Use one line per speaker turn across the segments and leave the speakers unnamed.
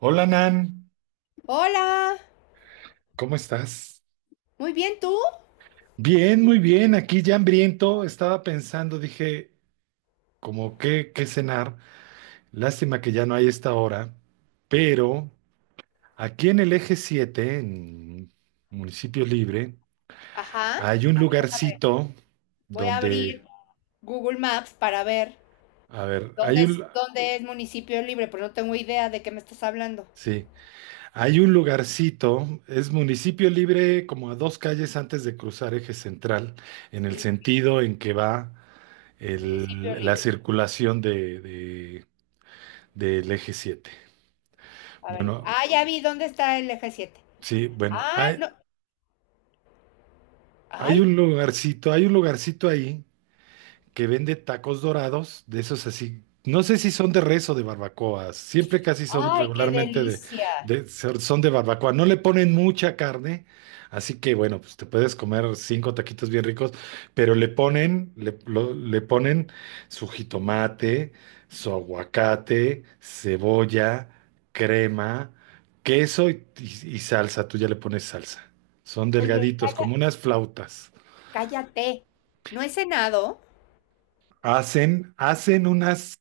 Hola Nan,
Hola,
¿cómo estás?
muy bien, ¿tú?
Bien, muy bien, aquí ya hambriento, estaba pensando, dije, como qué cenar, lástima que ya no hay esta hora, pero aquí en el Eje 7, en Municipio Libre,
Ajá,
hay un
a ver, déjame,
lugarcito
voy a
donde,
abrir Google Maps para ver
a ver,
dónde es municipio libre, pero no tengo idea de qué me estás hablando.
sí, hay un lugarcito, es Municipio Libre como a dos calles antes de cruzar eje central, en el
Sí,
sentido en que va
municipio
la
libre.
circulación del Eje 7.
A ver,
Bueno,
ah, ya vi dónde está el eje Siete.
sí, bueno,
Ah,
hay,
no,
hay
ay,
un lugarcito ahí que vende tacos dorados, de esos así. No sé si son de res o de barbacoas. Siempre casi son
ay, qué
regularmente
delicia.
son de barbacoa. No le ponen mucha carne, así que bueno, pues te puedes comer cinco taquitos bien ricos, pero le ponen su jitomate, su aguacate, cebolla, crema, queso y salsa. Tú ya le pones salsa. Son
Oye,
delgaditos, como unas flautas.
cállate, no he cenado,
Hacen unas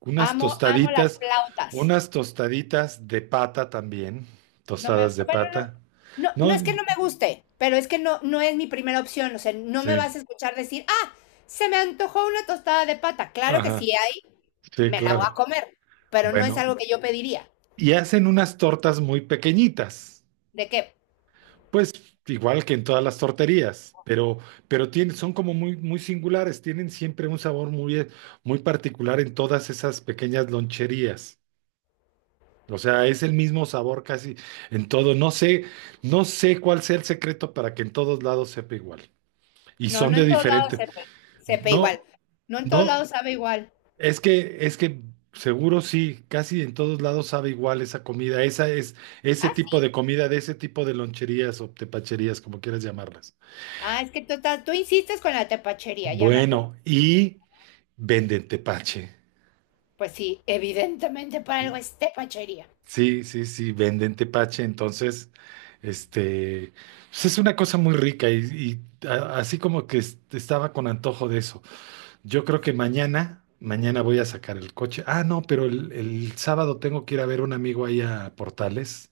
unas
amo las
tostaditas,
flautas.
unas tostaditas de pata también,
No me,
tostadas de
bueno, no,
pata.
no, no es que
No,
no me guste, pero es que no es mi primera opción. O sea, no me
sí,
vas a escuchar decir, ah, se me antojó una tostada de pata. Claro que
ajá,
si hay,
sí,
me la voy a
claro.
comer, pero no es
Bueno,
algo que yo pediría.
y hacen unas tortas muy pequeñitas,
¿De qué?
pues igual que en todas las torterías, pero tienen, son como muy, muy singulares, tienen siempre un sabor muy, muy particular en todas esas pequeñas loncherías. O sea, es el mismo sabor casi en todo. No sé, no sé cuál sea el secreto para que en todos lados sepa igual. Y
No,
son
no
de
en todos lados
diferente.
sepe igual.
No,
No en todos lados
no,
sabe igual.
es que seguro sí, casi en todos lados sabe igual esa comida, esa es, ese
Ah, sí.
tipo de comida, de ese tipo de loncherías o tepacherías, como quieras llamarlas.
Ah, es que tú insistes con la tepachería, ya me acuerdo.
Bueno, y venden tepache.
Pues sí, evidentemente para algo es tepachería.
Sí, sí, sí, venden tepache, entonces, este, pues es una cosa muy rica y así como que estaba con antojo de eso. Yo creo que mañana voy a sacar el coche. Ah, no, pero el sábado tengo que ir a ver a un amigo ahí a Portales.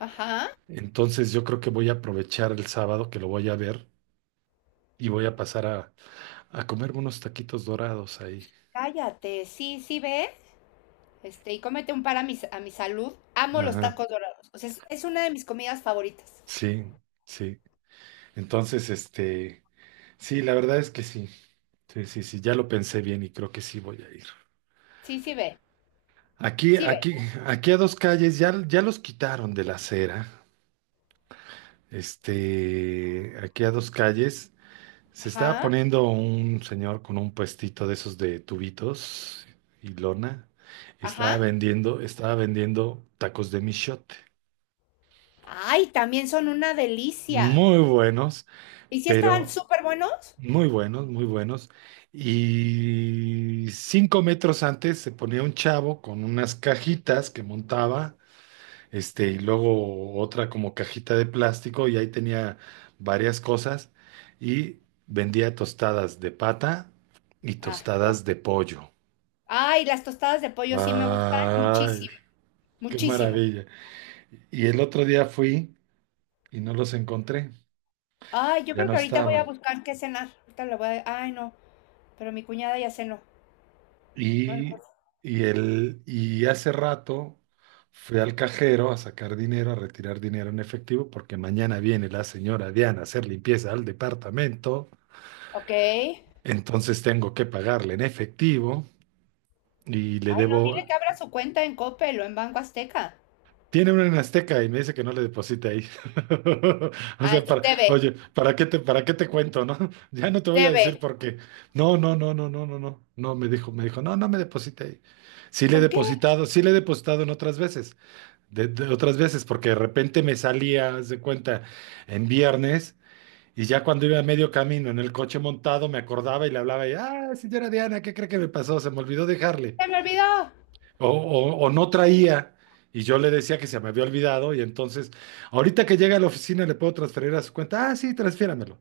Ajá.
Entonces yo creo que voy a aprovechar el sábado que lo voy a ver y voy a pasar a comerme unos taquitos dorados ahí.
Cállate, sí, sí, ve. Este, y cómete un par a a mi salud. Amo los
Ajá,
tacos dorados. O sea, es una de mis comidas favoritas.
sí, sí. Entonces, este, sí, la verdad es que sí. Sí, sí, sí, ya lo pensé bien y creo que sí voy a ir.
Sí, sí ve.
Aquí,
Sí ve.
aquí, aquí a dos calles, ya, ya los quitaron de la acera. Este, aquí a dos calles. Se estaba
Ajá,
poniendo un señor con un puestito de esos de tubitos y lona. Estaba
ajá.
vendiendo, estaba vendiendo tacos de michote.
Ay, también son una delicia.
Muy buenos,
¿Y si estaban
pero
súper buenos?
muy buenos, muy buenos. Y 5 metros antes se ponía un chavo con unas cajitas que montaba, este, y luego otra como cajita de plástico, y ahí tenía varias cosas. Y vendía tostadas de pata y
Ah, no.
tostadas de pollo.
Ay, las tostadas de pollo sí me gustan
Ay,
muchísimo.
qué
Muchísimo.
maravilla. Y el otro día fui y no los encontré,
Ay, yo
ya
creo
no
que ahorita voy a
estaban.
buscar qué cenar. Ahorita lo voy a... Ay, no. Pero mi cuñada ya cenó. Bueno,
Y,
pues,
y hace rato fui al cajero a sacar dinero, a retirar dinero en efectivo, porque mañana viene la señora Diana a hacer limpieza al departamento.
ok. Ay,
Entonces tengo que pagarle en efectivo y le
no,
debo.
dile que abra su cuenta en Coppel o en Banco Azteca.
Tiene una en Azteca y me dice que no le deposite ahí. O
Ah,
sea, para,
debe,
oye, ¿para qué te cuento, no? Ya no te voy a decir
debe.
por qué. No, no, no, no, no, no, no. No, me dijo, no, no me deposite ahí. Sí le he
¿Por qué?
depositado, sí le he depositado en otras veces, de otras veces, porque de repente me salía, haz de cuenta, en viernes y ya cuando iba a medio camino en el coche montado me acordaba y le hablaba y, ah, señora Diana, ¿qué cree que me pasó? Se me olvidó dejarle
¡Se me olvidó!
o no traía y yo le decía que se me había olvidado y entonces ahorita que llega a la oficina le puedo transferir a su cuenta, ah, sí, transfiéramelo.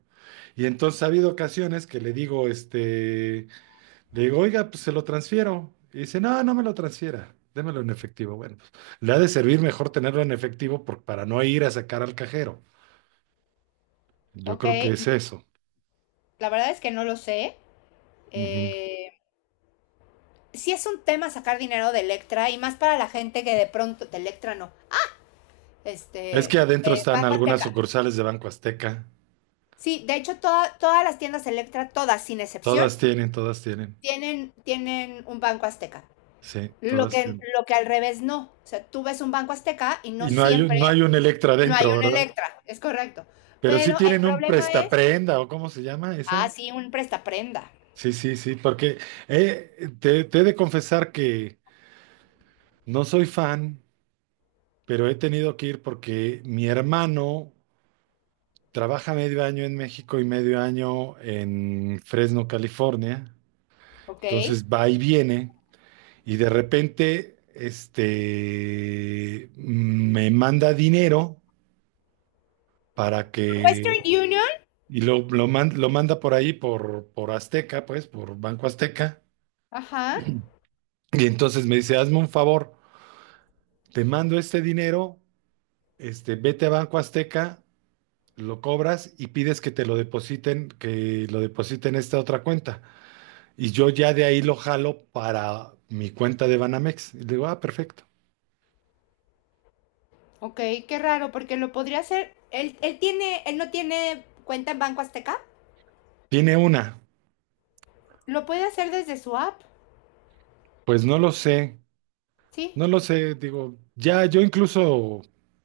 Y entonces ha habido ocasiones que le digo, este, le digo, oiga, pues se lo transfiero. Y dice, no, no me lo transfiera, démelo en efectivo. Bueno, pues le ha de servir mejor tenerlo en efectivo para no ir a sacar al cajero. Yo
Ok,
creo que es eso.
la verdad es que no lo sé.
Ujú.
Eh, sí es un tema sacar dinero de Electra y más para la gente que de pronto, de Electra no,
Es
este,
que adentro
de
están
Banco
algunas
Azteca.
sucursales de Banco Azteca.
Sí, de hecho todas las tiendas Electra, todas sin excepción,
Todas tienen.
tienen un Banco Azteca.
Sí, todas.
Lo que al revés no. O sea, tú ves un Banco Azteca y
Y
no
no hay, un-
siempre
no hay un Electra
no hay
dentro,
un
¿verdad?
Electra, es correcto.
Pero sí
Pero el
tienen un
problema es,
prestaprenda, ¿o cómo se llama
ah,
esa?
sí, un prestaprenda,
Sí, sí, sí, porque te he de confesar que no soy fan, pero he tenido que ir porque mi hermano trabaja medio año en México y medio año en Fresno, California.
¿ok?
Entonces va y viene y de repente este, me manda dinero para
Western
que
Union,
Lo manda por ahí, por Azteca, pues, por Banco Azteca.
ajá.
Y entonces me dice, hazme un favor, te mando este dinero, este, vete a Banco Azteca, lo cobras y pides que te lo depositen, que lo depositen en esta otra cuenta. Y yo ya de ahí lo jalo para mi cuenta de Banamex. Y le digo, ah, perfecto.
Ok, qué raro, porque lo podría hacer. Él tiene, él no tiene cuenta en Banco Azteca.
Tiene una.
Lo puede hacer desde su app,
Pues no lo sé.
¿sí?
No lo sé, digo, ya yo incluso,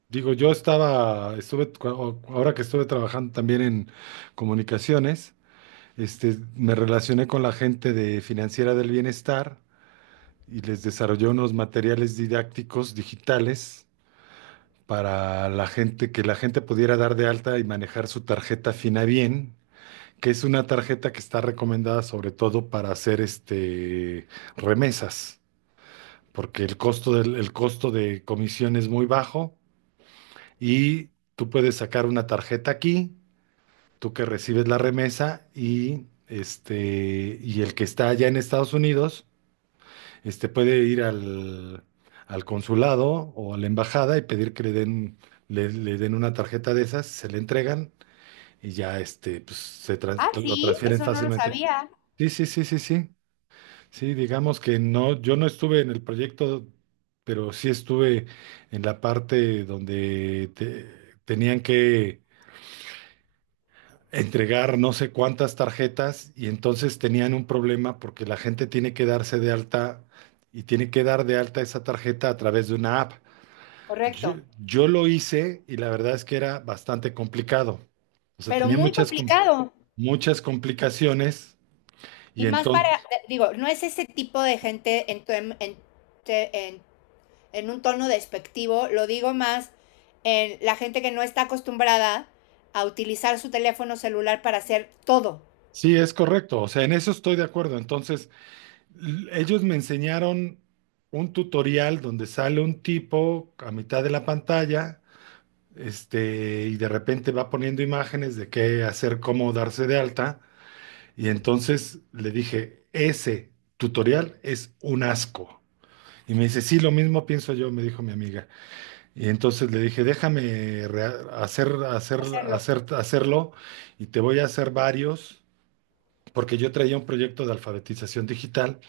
digo, yo estaba, ahora que estuve trabajando también en comunicaciones, este, me relacioné con la gente de Financiera del Bienestar y les desarrollé unos materiales didácticos digitales para la gente, que la gente pudiera dar de alta y manejar su tarjeta Finabien, que es una tarjeta que está recomendada sobre todo para hacer este, remesas porque el costo de comisión es muy bajo y tú puedes sacar una tarjeta aquí, tú que recibes la remesa y este y el que está allá en Estados Unidos, este puede ir al consulado o a la embajada y pedir que le den le den una tarjeta de esas, se le entregan y ya este pues,
Ah,
lo
sí,
transfieren
eso no lo
fácilmente.
sabía.
Sí, sí, sí, sí, sí. Sí, digamos que no, yo no estuve en el proyecto, pero sí estuve en la parte donde tenían que entregar no sé cuántas tarjetas y entonces tenían un problema porque la gente tiene que darse de alta y tiene que dar de alta esa tarjeta a través de una app. Yo,
Correcto.
yo lo hice y la verdad es que era bastante complicado. O sea,
Pero
tenía
muy
muchas, com-
complicado.
muchas complicaciones
Y
y
más para,
entonces,
digo, no es ese tipo de gente en, tu- en- te- en un tono despectivo, lo digo más en la gente que no está acostumbrada a utilizar su teléfono celular para hacer todo.
sí, es correcto, o sea, en eso estoy de acuerdo. Entonces, ellos me enseñaron un tutorial donde sale un tipo a mitad de la pantalla, este, y de repente va poniendo imágenes de qué hacer, cómo darse de alta. Y entonces le dije, ese tutorial es un asco. Y me dice, sí, lo mismo pienso yo, me dijo mi amiga. Y entonces le dije, déjame rea- hacer, hacer,
Hacerlo.
hacer, hacerlo y te voy a hacer varios, porque yo traía un proyecto de alfabetización digital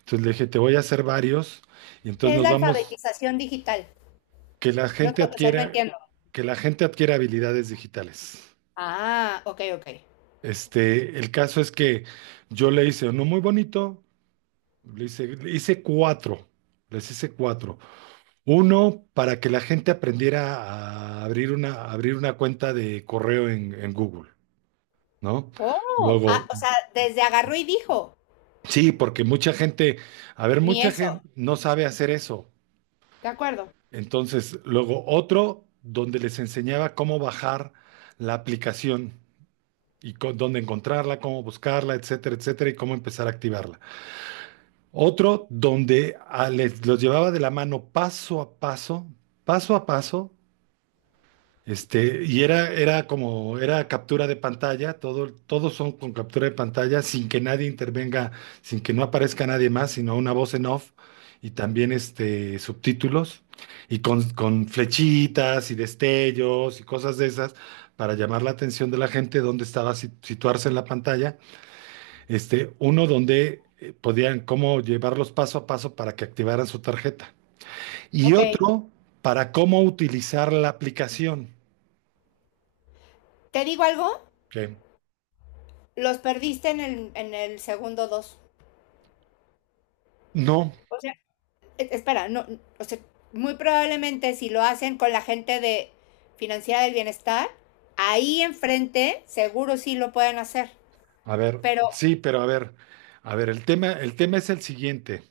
entonces le dije, te voy a hacer varios y
¿Qué
entonces
es
nos
la
vamos,
alfabetización digital?
que la
No,
gente
o sea, no
adquiera,
entiendo.
que la gente adquiera habilidades digitales.
Ah, ok, ok.
Este, el caso es que yo le hice uno muy bonito, le hice, le hice cuatro, les hice cuatro. Uno para que la gente aprendiera a abrir una cuenta de correo en Google, ¿no?
Oh, ah,
Luego,
o sea, desde agarró y dijo,
sí, porque mucha gente, a ver,
ni
mucha
eso.
gente no sabe hacer eso.
De acuerdo.
Entonces, luego otro donde les enseñaba cómo bajar la aplicación y dónde encontrarla, cómo buscarla, etcétera, etcétera, y cómo empezar a activarla. Otro donde les, los llevaba de la mano paso a paso, este, y era, era como, era captura de pantalla, todo, todos son con captura de pantalla, sin que nadie intervenga, sin que no aparezca nadie más, sino una voz en off y también este, subtítulos, y con flechitas y destellos y cosas de esas para llamar la atención de la gente dónde estaba situarse en la pantalla. Este, uno donde podían cómo llevarlos paso a paso para que activaran su tarjeta. Y
Ok.
otro para cómo utilizar la aplicación.
¿Te digo algo?
Ok.
Los perdiste en el segundo dos.
No,
O sea, espera, no, o sea, muy probablemente si lo hacen con la gente de Financiera del Bienestar, ahí enfrente seguro sí lo pueden hacer.
a ver,
Pero
sí, pero a ver, el tema es el siguiente,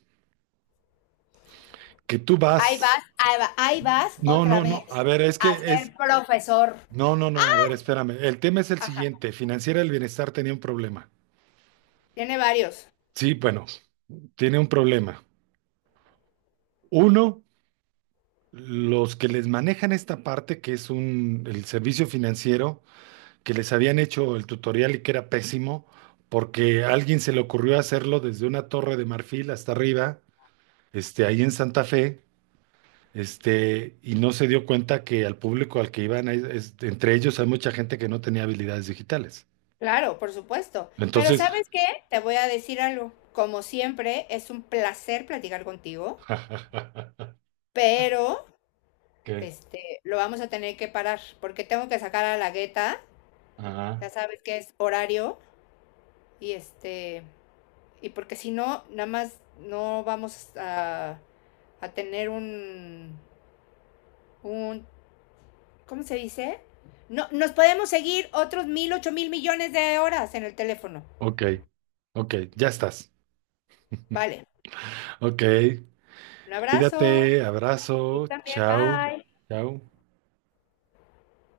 que tú
ahí
vas,
vas, ahí vas
no,
otra
no,
vez
no, a ver, es
a
que es,
ser profesor.
no, no, no, a ver, espérame, el tema es el
Ajá.
siguiente, Financiera del Bienestar tenía un problema,
Tiene varios.
sí, bueno, tiene un problema. Uno, los que les manejan esta parte, que es un, el servicio financiero, que les habían hecho el tutorial y que era pésimo, porque a alguien se le ocurrió hacerlo desde una torre de marfil hasta arriba, este, ahí en Santa Fe. Este, y no se dio cuenta que al público al que iban, entre ellos hay mucha gente que no tenía habilidades digitales.
Claro, por supuesto. Pero
Entonces,
¿sabes qué? Te voy a decir algo. Como siempre, es un placer platicar contigo, pero
¿qué?
este, lo vamos a tener que parar porque tengo que sacar a la gueta.
Ajá.
Ya sabes que es horario y este, y porque si no, nada más no vamos a tener un, ¿cómo se dice? No, nos podemos seguir otros 1000, 8 mil millones de horas en el teléfono.
Ok, ok, ya estás.
Vale.
Ok,
Un abrazo.
cuídate,
Tú
abrazo,
también.
chao,
Bye.
chao.